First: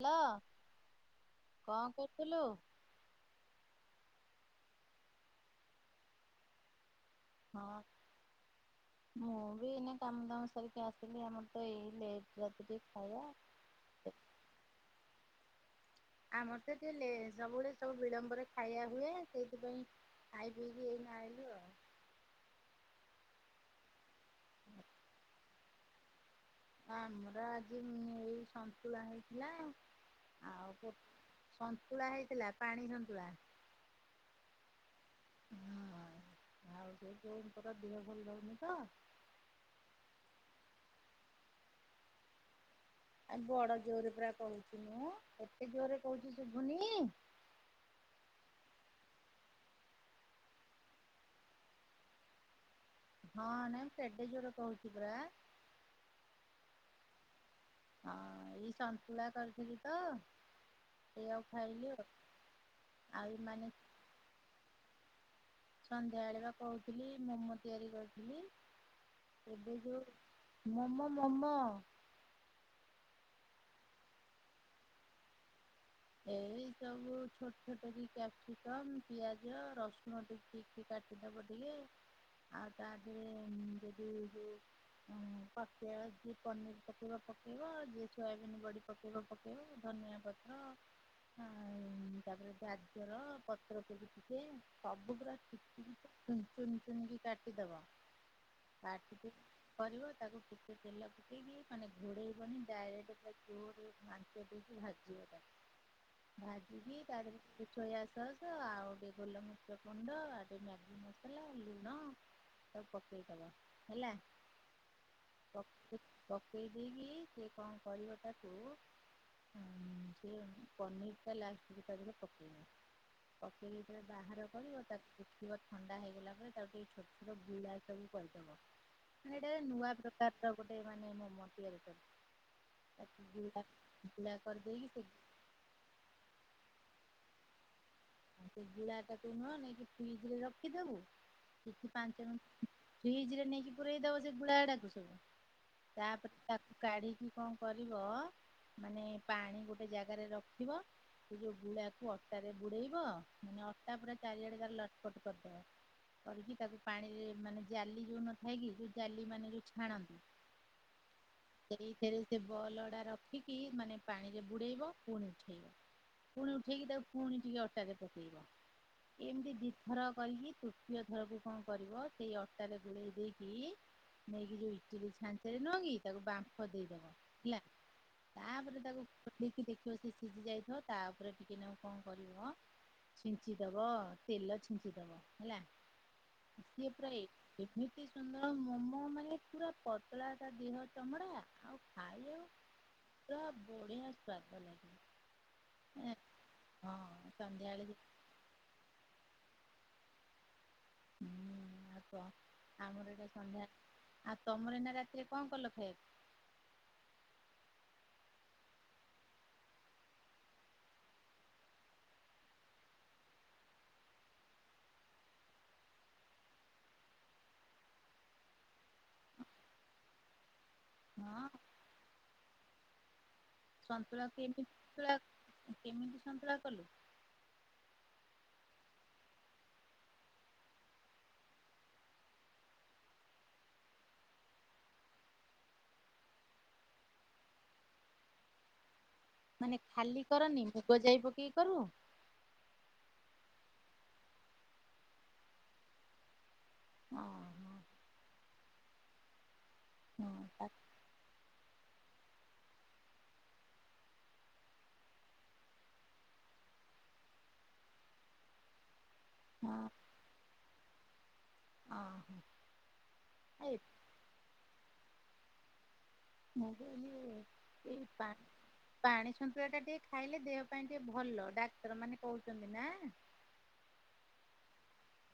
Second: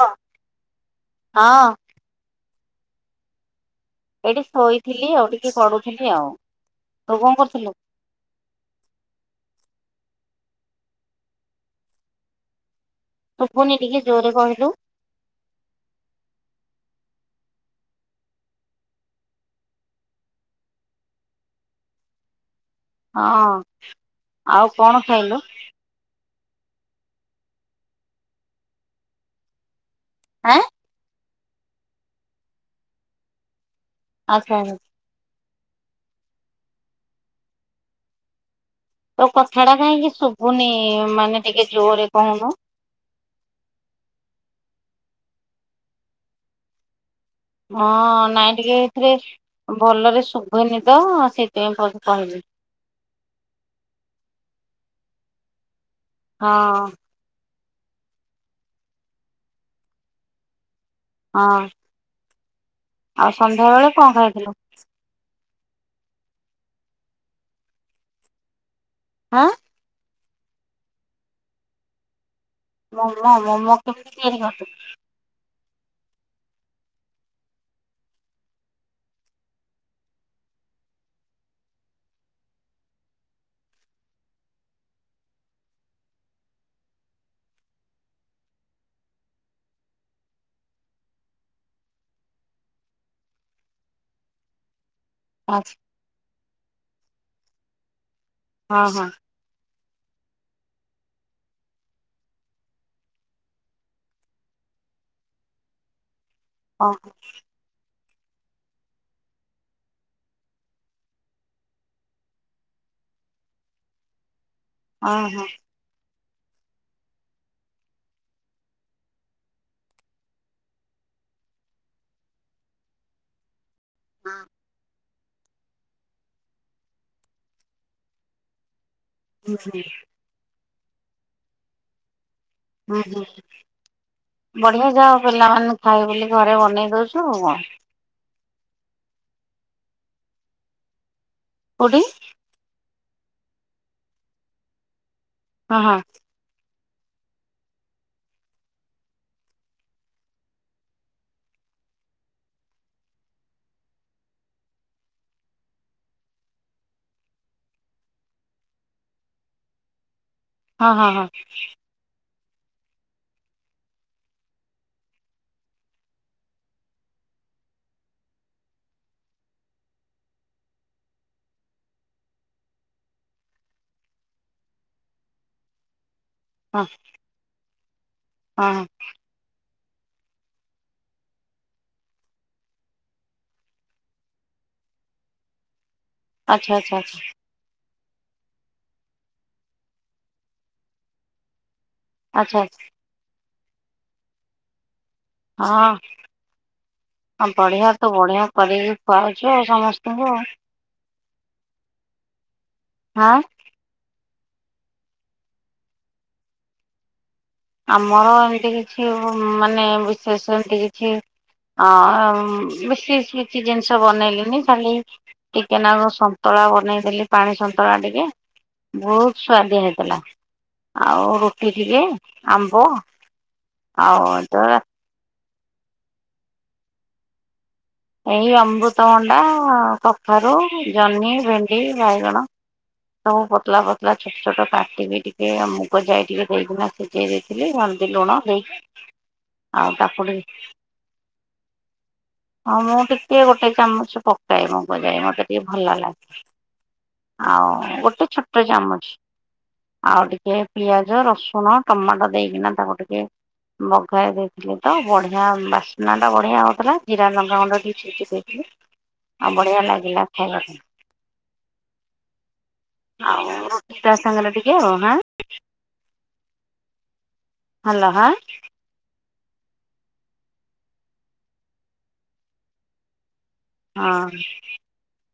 Hello ହଁ କଣ କରୁଥିଲୁ। ଏଇଠି ଶୋଇଥିଲି ଆଉ ଟିକେ ପଢୁଥିଲି ଆଉ। ତୁ କଣ ହଁ କରୁଥିଲୁ? ମୁଁ ବି ନା। କାମ ଦାମ ସାରିକି ଆସିଲି ଆମର ତ ଏଇ ଲେଟ୍ ରାତିି। ଶୁବୁନି ଟିକେ ଜୋରରେ କହିଲୁ। ଆମର ତ ଦେଥିଲେ ସବୁବେଳେ ସବୁ ବିଳମ୍ବରେ ଖାଇବା ହୁଏ ସେଇଥିପାଇଁ। ଖାଇ ପିଇକି ଏଇନ ଆଇଲୁ ଆଉ। ହଁ। ଆଉ କଣ ଖାଇଲୁ? ଆମର ଆଜି ଏଇ ସନ୍ତୁଳନ ହେଇଥିଲା। ଆଁ ଆଉ ସନ୍ତୁଳା ହେଇଥିଲା ପାଣି ସନ୍ତୁଳା ଆଚ୍ଛା ହୁଁ ଆଉ ଯୋଉ ବୋଉଙ୍କର ଦେହ ଭଲ ରହୁନି ତ ତୋ କଥାଟା କାହିଁକି ଶୁଭୁନି ମାନେ ଟିକେ ଜୋରରେ କହୁନୁ। ଆଉ ବଡ ଜୋରେ ପୁରା କହୁଛି ମୁଁ କେତେ ଜୋରରେ କହୁଛି ଶୁଭୁନି। ହଁ ନାଇଁ ଟିକେ ଏଥିରେ ଭଲରେ ଶୁଭୁନି ତ ସେଇଥିପାଇଁ ତତେ କହିଲି। ହଁ [inaudible] ହଁ ନାଇଁ କେଡେ ଜୋରେ କହୁଛି ପରା। ହଁ ହଁ ଏଇ ସନ୍ତୁଳା କରିଥିଲି ତ ହଁ ସେଇଆକୁ ଖାଇଲି ଆଉ ଆଉ ସନ୍ଧ୍ୟାବେଳେ କଣ ଖାଇଥିଲୁ? ସନ୍ଧ୍ୟାବେଳ ବା କହୁଥିଲି ମୋମୋ ତିଆରି କରିଥିଲି ଆଁ ଏବେ ଯୋଉ ମୋମୋ ମୋମୋ ମୋମୋ ମୋମୋ କେମିତି ତିଆରି କରିଥିଲୁ? ହଁ ଏଇ ସବୁ ଛୋଟ ଛୋଟ କରି କ୍ୟାପ୍ସିକମ ପିଆଜ ରସୁଣ ଟିକି ଟିକି କାଟିଦେବ ଟିକେ [inaudible] ଆଉ ତା ଦେହରେ ଯଦି ଯୋଉ ପକେଇବ ଯଦି ପନିର ପକେଇବ ପକେଇବ ଯଦି ସୋୟାବିନ ବଡି ପକେଇବ ପକେଇବ ଉ ଧନିଆ ପତ୍ର ତାପରେ ଗାଜର ପତ୍ରକୁ ବି ଟିକେ ସବୁଗୁଡା ଆଚ୍ଛା ଚୁନ ଚୁନ ଚୁନ କାଟିଦବା ହଁ ହଁ କାଟିକି କରିବ ତାକୁ ଟିକେ ତେଲ ପକେଇକି ମାନେ ଘୋଡେଇବନି ଡାଇରେକ୍ଟ ତାକୁ ଜୋର ଆଞ୍ଛ ଦେଇକି ଭଜିବା ତାକୁ ଭାଜିକି ଓହୋ ତା ପରେ ସୋୟା ସସ ଆଉ ଆଉ ଟିକେ ଗୋଲମରିଚ ଗୁଣ୍ଡ ଆଉ ଟିକେ ମ୍ୟାଗି ମସଲା ଲୁଣ ସବୁ ପକେଇଦବ ହେଲା ହଁ ହଁ ପକେଇ ଦେଇକି ସେ କଣ କରିବ ତାକୁ ଉ ସେ ପନିର ଟା ଲାଷ୍ଟକୁ ତା ଦେହରେ ପକେଇବ ପକେଇ ଦେଇକି ଯେତେବେଳେ ବାହାର ହୁଁ କରିବ ତା ଥଣ୍ଡା ହେଇଗଲା ପରେ ତାକୁ ଟିକେ ଛୋଟ ଛୋଟ ଗୁଳା ସବୁ କରିଦବ ଏଇଟା ହୁଁ ନୂଆ ପ୍ରକାରର ଗୋଟେ ମାନେ ମୋମୋ ତିଆରି କରବ। ହୁଁ ହୁଁ ବଢିଆ କରିଦେଇକି ଯାଅ ପିଲାମାନଙ୍କୁ ଖାଇବୁ ବୋଲି ଘରେ ବନେଇ ଦଉଛୁ କଣ। ହଁ ସେ ଗୁଳା ଟାକୁ ନୁହ ନେଇକି ଫ୍ରିଜ ରେ ରଖିଦବୁ କିଛି କୋଉଠି ପାଞ୍ଚ ମିନିଟ। ଫ୍ରିଜ ରେ ନେଇକି ପୁରେଇ ଦବ ସେ ଗୁଳା ଟାକୁ ସବୁ ହଁ ହଁ ତାପରେ ତା କୁ କାଢିକି କଣ କରିବ। ମାନେ ପାଣି ଗୋଟେ ଜାଗାରେ ରଖିବ ସେ ଯୋଉ ଗୁଳାକୁ ଅଟାରେ ବୁଡେଇ। ବ ମାନେ ଅଟା ପୁରା ଚାରିଆଡେ ତାର ଲଟପଟ କରିଦବ। କରିକି ତାକୁ ପାଣିରେ ମାନେ ଜାଲି ଯୋଉ ନଥାଏ କି ଯୋଉ ଜାଲି ମାନେ ଯୋଉ ଛାଣନ୍ତି। ହଁ ହଁ ହଁ। ସେଇଥିରେ ସେ ବଲ ଗୁଡା ରଖିକି ମାନେ ପାଣିରେ ବୁଡେଇବ ପୁଣି ଉଠେଇବ। ପୁଣି ଉଠେଇକି ତାକୁ ପୁଣି ଟିକେ ଅଟାରେ ପକେଇବ। ଏମିତି ଦିଥର କରିକି ତୃତୀୟ ଥରକୁ କଣ କରିବ ସେଇ ଅଟାରେ ଗୋଳେଇ ଦେଇକି। ନେଇକି ଯୋଉ ଇଟିଲି ଛାଞ୍ଚରେ ନୁହଁକି ତାକୁ ବାମ୍ଫ ହଁ ଦେଇଦବ ହେଲା। ତାପରେ ହଁ ତାକୁ ଖୋଲିକି ଦେଖିବ ସେ ସିଝି ଯାଇଥିବ ତା ଉପରେ ଟିକେ ନାକୁ କଣ କରିବ। ଛିଞ୍ଚିଦବ ତେଲ ଛିଞ୍ଚିଦବ ହେଲା। ଆଚ୍ଛା ସିଏ ଆଚ୍ଛା ପୁରା ଏ-ଏମ ଛି ସୁନ୍ଦର ମୋମୋ ମାନେ ପୁରା ପତଳା ତା ଦିହ ଚମଡା ଆଉ ଖା ଆଚ୍ଛା ଆଚ୍ଛା। ପୁରା ବଢିଆ ସ୍ୱାଦ ଲାଗିବ। ହଁ ସନ୍ଧ୍ୟାବେଳେ ବଢିଆ ଯେ ତୁ ବଢିଆ କରିକି ଖୁଆଉଚ ତୁ ସମସ୍ତଙ୍କୁ। ହୁଁ ଆଉ କ ଆମର ଏଇଠି ହାଁ ସନ୍ଧ୍ୟା ଆ ତମର ଏଇନା ରାତିରେ କଣ କଲ ଖାଇବାକୁ? ଆମର ଏମିତି କିଛି ଉଁ ମାନେ ବିଶେଷ ଏମିତି କିଛି। ହଁ ଉଁ ବେଶୀ ଶିଝି ଜିନିଷ ବନେଇଲିନି ଖାଲି। ଟିକେ ନାକୁ ସନ୍ତୁଳା ବନେଇଦେଲି ପାଣି ସନ୍ତୁଳା ଟିକେ। ବହୁତ ସୁଆଦିଆ ହେଇଥିଲା ଆଉ ହଁ ରୁଟି ଟିକେ ଆମ୍ବ। ଆଉ ସନ୍ତୁଳା କେମି ତ ତୁଳା କେମିତି ସନ୍ତୁଳା କଲୁ? ଏଇ ଅମୃତଭଣ୍ଡା ଅ କଖାରୁ ଜହ୍ନି ଭେଣ୍ଡି ବାଇଗଣ। ସବୁ ପତଳା ପତଳା ଛୋଟ ଛୋଟ କାଟିକି ଟିକେ ମୁଗ ଯାଇ ଟିକେ ଦେଇକିନା ସିଝେଇ ଦେଇଥିଲି ଓ ଏମିତି ଲୁଣ ଦେଇକି। ମାନେ ଆଉ ତାକୁ ଖାଲି ଟିକେ କରନି ମୁଗ ଯାଇ ପକେଇ କରୁ? ହଁ ମୁଁ ଟିକେ ଗୋଟେ ଚାମଚ ପକାଏ ମୁଗ ଜାଇ ମତେ ଟିକେ ଭଲ ଲାଗେ। ହଁ ଆଉ ହଁ ଗୋଟେ ଛୋଟ ଚାମଚ। ଆଉ ହଁ ଟିକେ ତା ପିଆଜ ରସୁଣ ଟମାଟୋ ଦେଇକିନା ତାକୁ ଟିକେ। ବଘାରି ଦେଇଥିଲି ତ ବଢିଆ ବାସ୍ନା ଟା ବଢିଆ ହଉଥିଲା ଜି ଜିରା ଲଙ୍କା ଗୁଣ୍ଡ ଟିକେ ଛିଞ୍ଚିଦେଇଥିଲି ଆଉ ବଢ଼ିଆ ହଁ ଲାଗିଲା ଖାଇବା ପାଇଁ। ହଁ ଆଉ ଏ ରୁଟି ତା ସାଙ୍ଗରେ ଟିକେ ଆଉ ନା। ମୁଁ କହିଲି ଏଇ ପା-ପାଣି ସନ୍ତୁଳା ଟା ଟିକେ ଖାଇଲେ ଦେହ ପାଇଁ ଟିକେ ଭଲ ଡାକ୍ତର ମାନେ କହୁଛନ୍ତି ନା। ହଁ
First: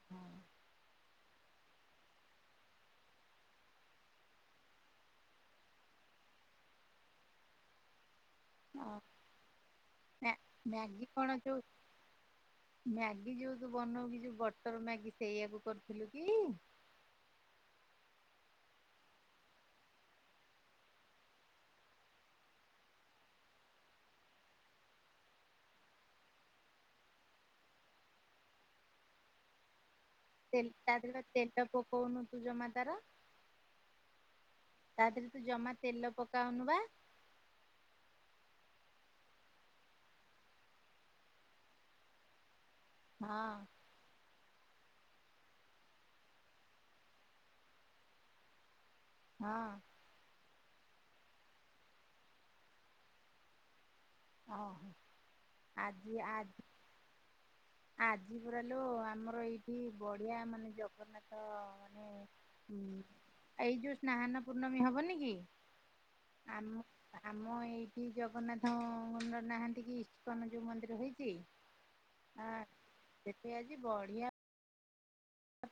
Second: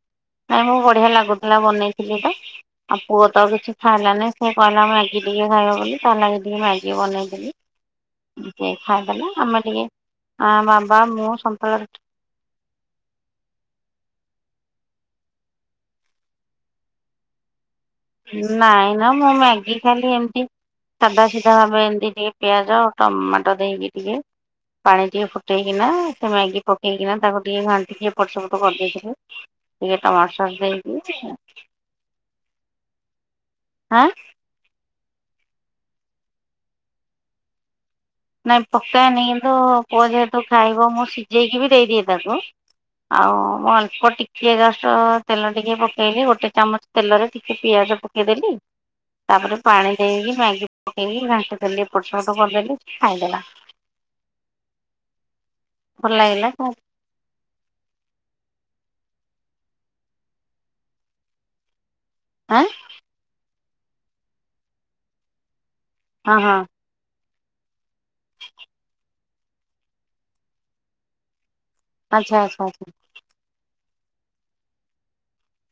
ହଁ ଆମକୁ ବଢିଆ ଲାଗୁ ଲା ବନେଇଥିଲି ତ ଆଉ ପୁଅ ତ କିଛି ଖାଇଲାନି ସେ କହିଲା ମାଗି ଟିକେ ଖାଇବ ବୋଲି ତା ଲାଗି ଟିକେ ମ୍ୟାଗି ବନେଇଦେଲି। ଟିକେ ଖାଇଦେଲା ଆମେ ଟିକେ ମ୍ୟା ଆଁ ବାବା ମ୍ୟାଗି ମୁଁ କଣ ଯୋଉ ସନ୍ତୁଳା ରୁଟି। ଯଉ ବନଉ କି ଯଉ ବଟର ମ୍ୟାଗି ସେଇଆକୁ କରିଥିଲୁ କି? ନାଇଁ ନା ମୁଁ ମ୍ୟାଗି ଖାଲି ଏମିତି। ସାଧା ସିଧା ଭାବେ ଏମିତି ଟିକେ ପିଆଜ ଟମାଟୋ ଦେଇକି ଟିକେ। ପାଣି ଟିକେ ଫୁଟେଇକିନା ସେ ମ୍ୟାଗି ପକେଇକିନା ତାକୁ ଟିକେ ଘାଣ୍ଟିିକି ଏପଟସେପଟ କରିଦେଇଥିଲି ଟିକେ ଟମାଟୋ ସସ୍ ତେଲ ତା ଦେହରେ ପା ଦେଇକି ତେଲ ପକଉନୁ ତୁ ଜମା ତାର। ଆଁ। ତା ଦେହରେ ତୁ ଜମା ତେଲ ପକାଉନୁ ପା। ନାଇଁ ପକ୍କା ହେନି କିନ୍ତୁ ପୁଅ ଯେହେତୁ ଖାଇବ ମୁଁ ସିଝେଇକି ବି ଦେଇଦିଏ ତାକୁ। ଆଉ ହଁ ମୁଁ ଅଳ୍ପ ଟି ଟିକେ ଜଷ୍ଟ୍ ତେଲ ଟିକେ ପକେଇଲି ଗୋଟେ ଚାମଚ ତେଲରେ ଟିକେ ପିଆଜ ପକେଇଦେଲି ତାପରେ ହଁ ପାଣି ଦେଇକି ମ୍ୟାଗି ପକେଇକି ଘାଣ୍ଟି ଦେଲି ଏପଟସେପଟ କରିଦେଲି। ଖାଇଦେଲା। ଓହୋ ଭଲ ଆଜି ଆ ଲାଗିଲା ଆଜି ପୁରା ଲୋ ଆମର ଏଇଠି ବଢିଆ ମାନେ ଜଗନ୍ନାଥ ମାନେ ଆଁ ଉ ଏଇ ଯୋଉ ସ୍ନାନ ପୂର୍ଣ୍ଣମୀ ହବନି କି ହଁ ହଁ ଆମ ଆମ ଏଇଠି ଜଗନ୍ନାଥ ମନ୍ଦିର ନାହାନ୍ତି କି ଇସକନ ଯୋଉ ମନ୍ଦିର ହେଇଛି। ଆଚ୍ଛା ଆ ଆଚ୍ଛା ଆଚ୍ଛା। ସେଠି ଆଜି ବଢିଆ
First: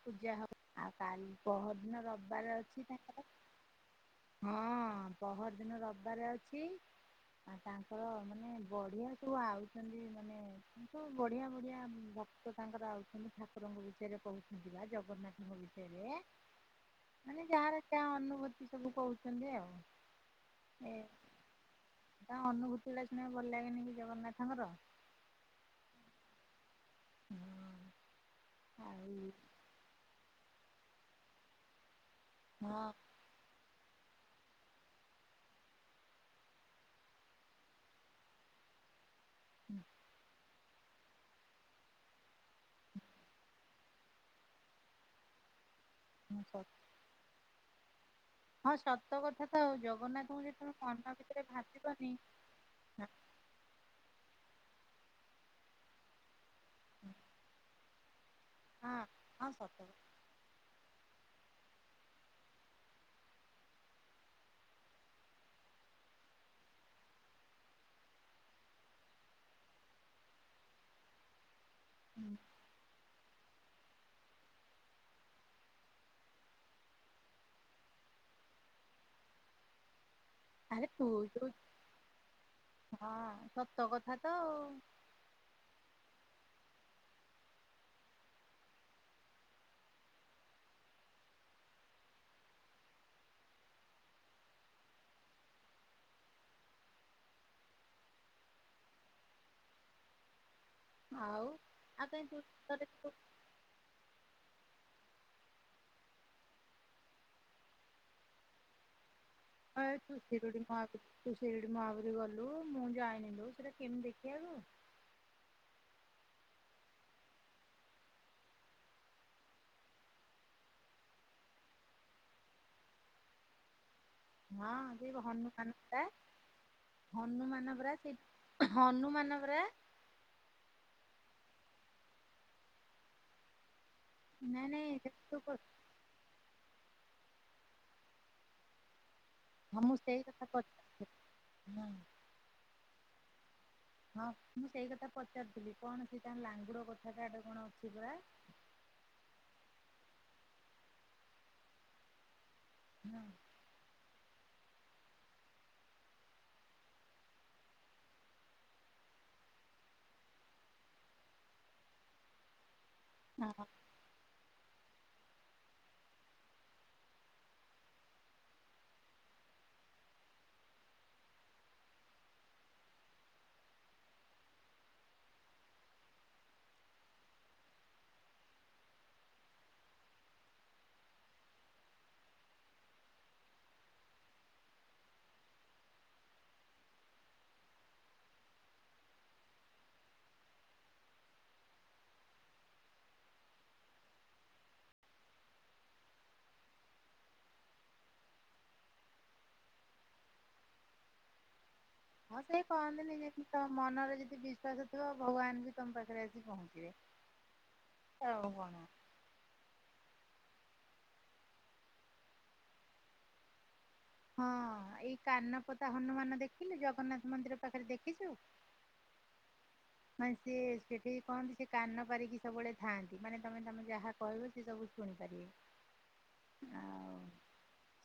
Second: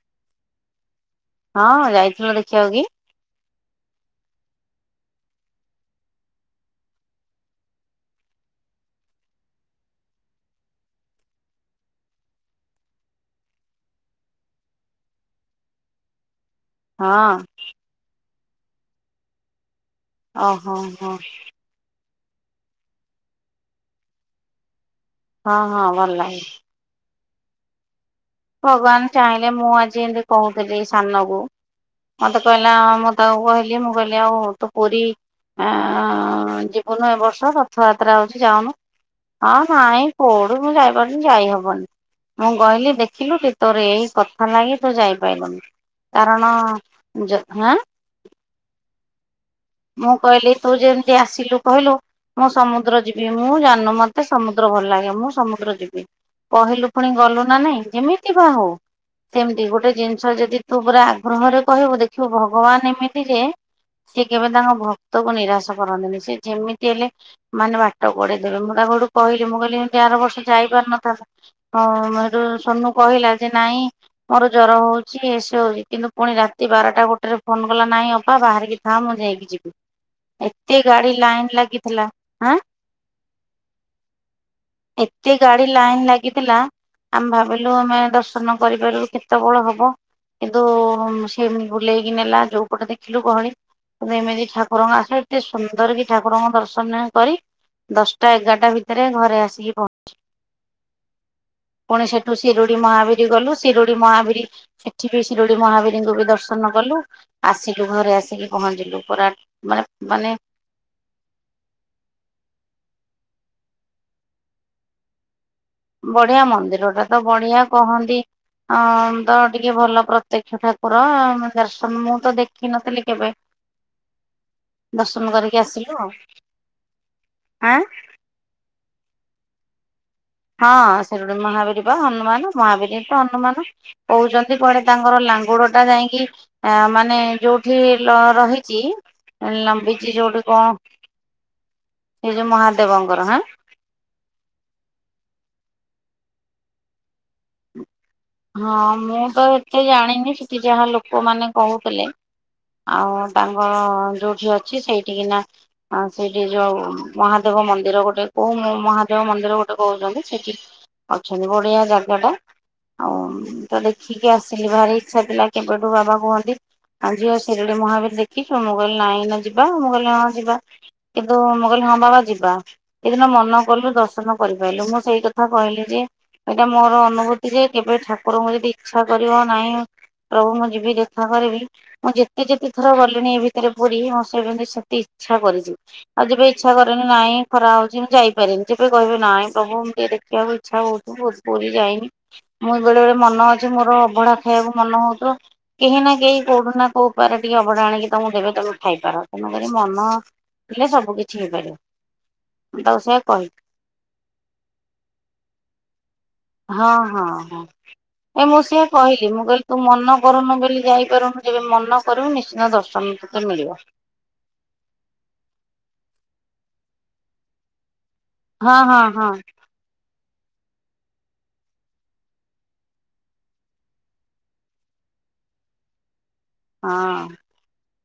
ପୂଜା ହବ ଆଉ କାଲି ହଁ ପହରଦିନ ଯାଇଥିଲ ରବିବାର ଦେଖିବାକୁ ଅଛି କି ତାଙ୍କର ହଁ ପହର ଦିନ ରବିବାର ଅଛି। ଆ ତାଙ୍କର ମାନେ ବଢିଆ ସବୁ ଆଉଛନ୍ତି ମାନେ କିନ୍ତୁ ବଢିଆ ବଢିଆ ଭକ୍ତ ତାଙ୍କର ଆଉଛନ୍ତି ଠାକୁରଙ୍କ ବିଷୟରେ କହୁଛନ୍ତି ବା ଜଗନ୍ନାଥଙ୍କ ବିଷୟରେ ହଁ ମାନେ ଯାହାର ଯାହା ଅନୁଭୂତି ସବୁ କହୁଛନ୍ତି ଆଉ। ଓ ହୋ ହୋ। ତାଙ୍କ ଅନୁଭୂତି ଗୁଡ଼ାକ ଶୁଣିବାକୁ ଭଲ ଲାଗେନି କି ଜଗନ୍ନାଥଙ୍କର। ହଁ ହଁ ଭଲ ଲାଗେ। [inaudible] ଭଗବାନ ଆଉ ଚାହିଁଲେ ମୁଁ ଆଜି ଏମିତି କହୁଥିଲି ସାନକୁ ମତେ କହିଲା ହଁ ମୁଁ ତାକୁ କହିଲି ମୁଁ କହିଲି ଆଉ ତୁ ପୁରୀ ଆ ଯିବୁନୁ ଏ ବର୍ଷ ରଥଯାତ୍ରା ହଉଛି ଯାଉନୁ। ହଁ ନାଇଁ କୋଉଠୁ ମୁଁ ଯାଇପାରୁଚି, ଯାଇହବନି ମୁଁ କହିଲି ଦେଖି ତୋର ଏଇ କଥା ଲାଗି ତୁ ଯାଇପାରିଲୁନି। କାରଣ ସ ଯ ହଁ। [inaudible] ହଁ ସତ କଥା ତ ଆଉ ମୁଁ ଜଗନ୍ନାଥଙ୍କୁ କହିଲି ତୁ ଯେତେବେଳେ ମନ ଯେମିତି ଭିତରେ ଆସିଲୁ କହିଲୁ ଭାବିବନି ମୁଁ ସମୁଦ୍ର ହଁ ଯିବି ମୁଁ ଜାଣୁନୁ ମତେ ସମୁଦ୍ର ଭଲ ଲାଗେ ମୁଁ ସମୁଦ୍ର ଯିବି କହିଲୁ ପୁଣି ଗଲୁ ନା ନାଇଁ। ଯେମିତି ବା ହଉ ହଁ ସେମିତି ସତ ଗୋଟେ କଥା ଜିନିଷ ଯଦି ତୁ ପୁରା ଆଗ୍ରହରେ କହିବୁ ଦେଖିବୁ ଭଗବାନ ଏମିତି ଯେ ସେ କେବେ ତାଙ୍କ ଭକ୍ତକୁ ନିରାଶ କରନ୍ତିନି। ସେ ଯେମିତି ହେଲେ ମାନେ ବାଟ କଢେଇ ଦେବେ। ମୁଁ ତା ହେଠୁ କହିଲି ମୁଁ କହିଲି ହେନ୍ତି ଆର ବର୍ଷ ଯାଇପାରିନଥାନ୍ତୁ। ଏଠୁ କହିଲା ଯେ ନାଇଁ ମୋର ଜର ହଉଛି ଏସ ହଉଛି। କିନ୍ତୁ ପୁଣି ରାତି ବାରଟା ଗୋଟେରେ ଫୋନ କଲା ନହିଁ ଅପା ବାହାରିକି ଥା ମୁଁ ଯାଇକି ଯିବି। ଏତେ ଆରେ ତୁ ଗାଡି ଯୋଉ ଲାଇନ ଲାଗିଥିଲା। ଆଁ ହଁ ସତ କଥା ତ। ଏତେ ଗାଡି ଲାଇନ ଲାଗିଥିଲା ଆମେ ଭାବିଲୁ ଆମେ ଦର୍ଶନ କରିପାରିଲୁ କେତେ ବଳ ହବ। କିନ୍ତୁ ସେମିତି ବୁଲେଇକି ନେଲା ଯୋଉ ପଟେ ଦେଖିଲୁ ଗହଳି ଏମିତି ଠାକୁରଙ୍କ ଆସିଲେ ଏତେ ସୁନ୍ଦର କି ଠାକୁରଙ୍କ ଦର୍ଶନ କରି ଦଶଟା ଏଗାରଟା ଭିତରେ ଘରେ ଆସିକି ପହଞ୍ଚି ଆଉ ଆଉ କାଇଁ ତୁ ଶିରୁଡି ଥରେ ତୁ ମହାବୀର ଗଲୁ ଶିରୁଡି ମହାବୀର ସେଠି ବି ଶିରୁଡି ମହାବୀରଙ୍କୁ ବି ଦର୍ଶନ କଲୁ ଆସିଲୁ ଘରେ ଆସିକି ପହଞ୍ଚିଲୁ ପରା ହେଠୁ ଶିରୁଡ଼ି ମହାବୀର ଶିରୁଡି ମହାବୀର ମୁଁ ଜାଣିନି ସେଟା କେମିତି ଦେଖିବାକୁ? ବଢିଆ ମନ୍ଦିର ଟା ତ ବଢିଆ କହନ୍ତି। ହଁ ତ ଟିକେ ଭଲ ପ୍ରତ୍ୟକ୍ଷ ଠାକୁର। ଦର୍ଶନ ମୁଁ ତ ଦେଖିନଥିଲି କେବେ। [inaudible] ହଁ ଯ ଦର୍ଶନ କରିକି ହନୁମାନ ଆସିଲୁ ପରା ଆଉ ହନୁମାନ ଆଁ ପରା ସେଇଠି ହନୁମାନପରା ହଁ ସେଠ ମହାବୀର ବା ହନୁମାନ ମହାବୀର ତ ହନୁମାନ କହୁଛନ୍ତି, ନାଇଁ କୁଆଡେ ନାଇଁ ସେଠି ତାଙ୍କର ତୁ କ ଲାଙ୍ଗୁଡ ଟା ଯାଇକି ଆ ମାନେ ଯୋଉଠି ରହିଛି ହଁ ମୁଁ ଲମ୍ବିଛି ସେଇ ଯୋଉଠି କଥା କଣ, ପଚାରୁଥିଲି ହଁ ସେଇ ଯୋଉ ମହାଦେବଙ୍କର ହ ହଁ ମୁଁ ସେଇ କଥା ପଚାରୁଥିଲି କଣ ସେ ତାଙ୍କ ଲାଙ୍ଗୁଡ କଥା କାଡେ କଣ ଅଛି ପୁରରା ହଁ ମୁଁ ତ ଏତେ ଜାଣିନି ସେଠି ଯାହା ଲୋକମାନେ କହୁଥିଲେ ଆଉ ହଁ। ତାଙ୍କର ଯୋଉ ଅଛି, ସେଇଠିକିନା ସେଇଠି ଯୋଉ ମହାଦେବ ମନ୍ଦିର ଗୋଟେ, କୋଉ ମହାଦେବ ମନ୍ଦିର ଗୋଟେ କହୁଛନ୍ତି, ସେଠି ଅଛନ୍ତି, ବଢିଆ ଜାଗା ଟା ଆଉ ହଁ। ତ ଦେଖିକି ଆସିଲି, ଭାରି ଇଛା ପିଲା କେବେଠୁ ବାବା କୁହନ୍ତି ଆ ଝିଅ ଶିରିଡି ମହାବୀର ଦେଖିଛୁ? ମୁଁ କହିଲି ନାଇ, ନା ଯିବା, ମୁଁ କହିଲି ହଁ ଯିବା, କିନ୍ତୁ ମୁଁ ହ ବାବା ଯିବା, ଏଦିନ ମନ କଲୁ ଦର୍ଶନ କରିପାରିଲୁ, ମୁଁ ସେଇ କଥା କହିଲି ଯେ ଏଇଟା ମୋର ଅନୁଭୂତି ଯେ କେବେ ଠାକୁରଙ୍କୁ ଯଦି ଇଚ୍ଛା କରିବ, ନାହିଁ ପ୍ରଭୁ ମୁଁ ଯିବି ଦେଖା କରିବି, ମୁଁ ଯେତେ ଯେତେ ଥର ଗଲିଣି ଏ ଭିତରେ ପୁରୀ ମ ସେମିତି ସେ ଇଛା କରିଛି ଆଉ ଯେବେ ଇଚ୍ଛା କରିନି, ନାଇଁ ଖରା ହଉଛି ମୁଁ ଯାଇପାରେନି, ଯେବେ କହିବେ ନାଇଁ ପ୍ରଭୁ ଏତି ଦେଖ ଆ ଇଚ୍ଛା ହଉଛି, ଭୋ [unintelligible] ପୁରୀ ଯାଇନି। ମୁଁ ବେଳେ ବେଳେ ମନ ଅଛି, ମୋର ଅଭଢା ଖାଇବାକୁ ମନ ହଉଥିବ କେହି ନା କେହି କୋଉଠୁ ନା କୋଉପାର ଟିକେ ଅବଢା ଆଣିକି ତମକୁ ଦେବେ ତମେ ଖାଇପାର, ତେଣୁକରି ମନ ହେଲେ, ସବୁ କିଛି ହେଇପାରିବ। ହଁ ସେ ମୁଁ ତାକୁ କହନ୍ତିନି, ସେଇଆ କହିଲି ଯେ ମନରେ ଯଦି ବିଶ୍ଵାସ ଥିବ ଭଗବାନ ବି ତମ ପାଖରେ ଆସିବ ହଁ ହଁ ହଁ ଏ ଆଉ ମୁଁ କଣ? ସିଏ କହିଲି, ମୁଁ କହିଲି ତୁ ମନ କରନୁ ବୋଲି ଯାଇପାରୁନୁ, ଯେବେ ମନ କରିବୁ ନିଶ୍ଚିନ୍ତ ଦର୍ଶନ ତତେ ମିଳିବ। ହଁ ଏଇ କାନପତା ହନୁମାନ ଦେଖିଲେ, ଜଗନ୍ନାଥ ମନ୍ଦିର ପାଖରେ ଦେଖ ହଁ ହଁ ହଁ ମାନେ ସି ସେଠିକ କହନ୍ତି ସେ କାନ ପାରିକି ସବୁବେଳେ ଥାନ୍ତି, ମାନେ ତମେ ତମେ ଯାହା କହିବ ସ ସେ ସବୁ ଣିପାରିବ [unintelligible] ହଁ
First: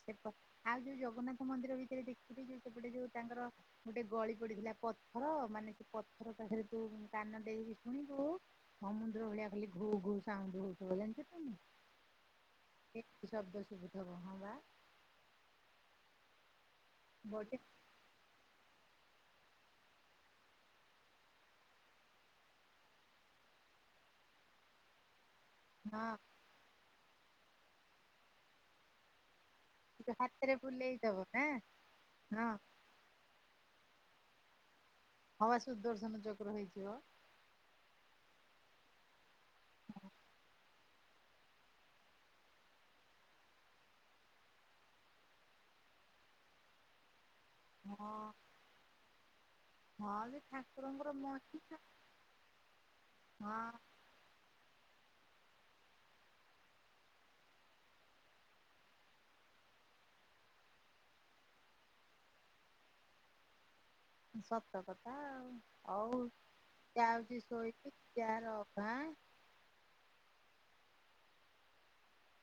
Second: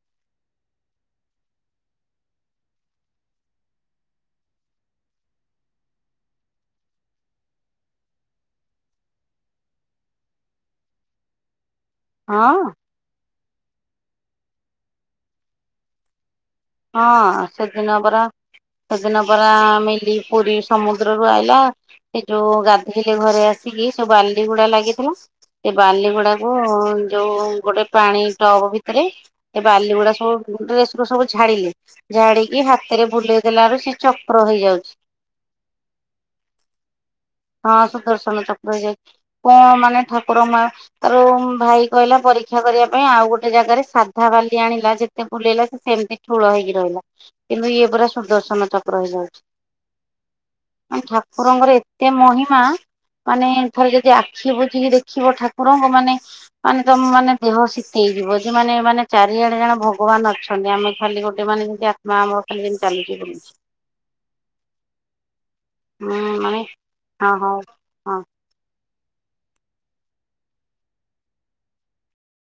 ସେପ ଆଉ ଯୋଉ ଜଗନ୍ନାଥ ମନ୍ଦିର ଭିତରେ ଦେଖଥିଲି, ଯୋଉ ସେପଟେ ଯୋଉ ତାଙ୍କର ଗୋଟେ ଗଳି ପଡିଥିଲା ପଥର ମାନେ ସେ, ପଥର ତା ତୁ କାନ ଦେଇକି ଶୁଣିବୁ, ସମୁଦ୍ର ଭଳିଆ ଖଲି ଘୁ ଘ ସାଙ୍ଗ ଭ ଜାଣିଛ ତୁମ ହଁ ଶବ୍ଦ ଶୁବୁଧବହ ବା ହଁ, ଗୋଟେ ସେ ଦିନ ପରା ସେଦିନ ପରା ମିଲି ପୁରୀ ସମୁଦ୍ରରୁୁ ଆଇଲା, ସେ ଯୋଉ ଗାଧୋଇରେ ଘରେ ଆସି ସବୁ ବାଲି ଗୁଡା ଲାଗିଥିଲା ସେ ହଁ ବାଲି ଗୁଡାକୁ ଯୋଉ ଗୋଟେ ପାଣି ଟବ ଭିତରେ ଏ ବାଲି ଗୁଡା ଯୋଉ ହାତରେ ସବୁ ଡ୍ରେସ ରୁ ସବୁ ବୁଲେଇଦବ ନା ଝାଡିଲେ, ହଁ ଝାଡିକି ହାତରେ ବୁଲେଇ ଦେଲାରୁ ଚକ୍ର ହେଇଯାଉଛି। ହବା ସୁଦର୍ଶନ ଚକ୍ର ହେଇଥିବ। ରହିଯାଇଛି, କଣ ମାନେ ଠାକୁର ମା ଆ ଭାଇ କହିଲା, ପରୀକ୍ଷା କରିବା ପାଇଁ ଆଉ ଗୋଟେ ଜାଗାରେ ସାଧା ବାଲି ଆଣିଲା ଯେତେ ବୁଲେଇଲା ସେ ସେମିତି ଥୁଳ ହେଇକି ରହିଲା କିନ୍ତୁ ଇଏ ପୁରା ହଁ ସୁଦର୍ଶନ ଚାପ ହେଇଯାଉଛି। ହଁ ଯେ ଠାକୁରଙ୍କର ଠାକୁରଙ୍କର ମହିମା ଏତେ ମହିମା ମାନେ, ହଁ ଥରେ ଯଦି ଆଖି ବୁଝିକି ଦେଖିବ ଠାକୁ ଠାକୁରଙ୍କୁ, ମାନେ ମାନେ ତମ ମାନେ ଦେହ ଶୀତ ହେଇଯିବ ଯେ ମାନେ ମାନେ ଚାରିଆଡେ ଜଣ ଭଗବାନ ଅଛନ୍ତି, ଆମେ ଖାଲି ଗୋଟେ ମାନେ, ଯେମତି ଆତ୍ମା ଆମର ଯେମିତି ଚାଲୁଛି ବୁଲୁଛି। ସତ କଥା ଆଉ, ହଉ ହୁଁ ମାନେ ଯ ହଁ ହଉଛି ହଉ ଶୋଇଛି ହଁ। ଯ ର ଆଁ [unintelligible]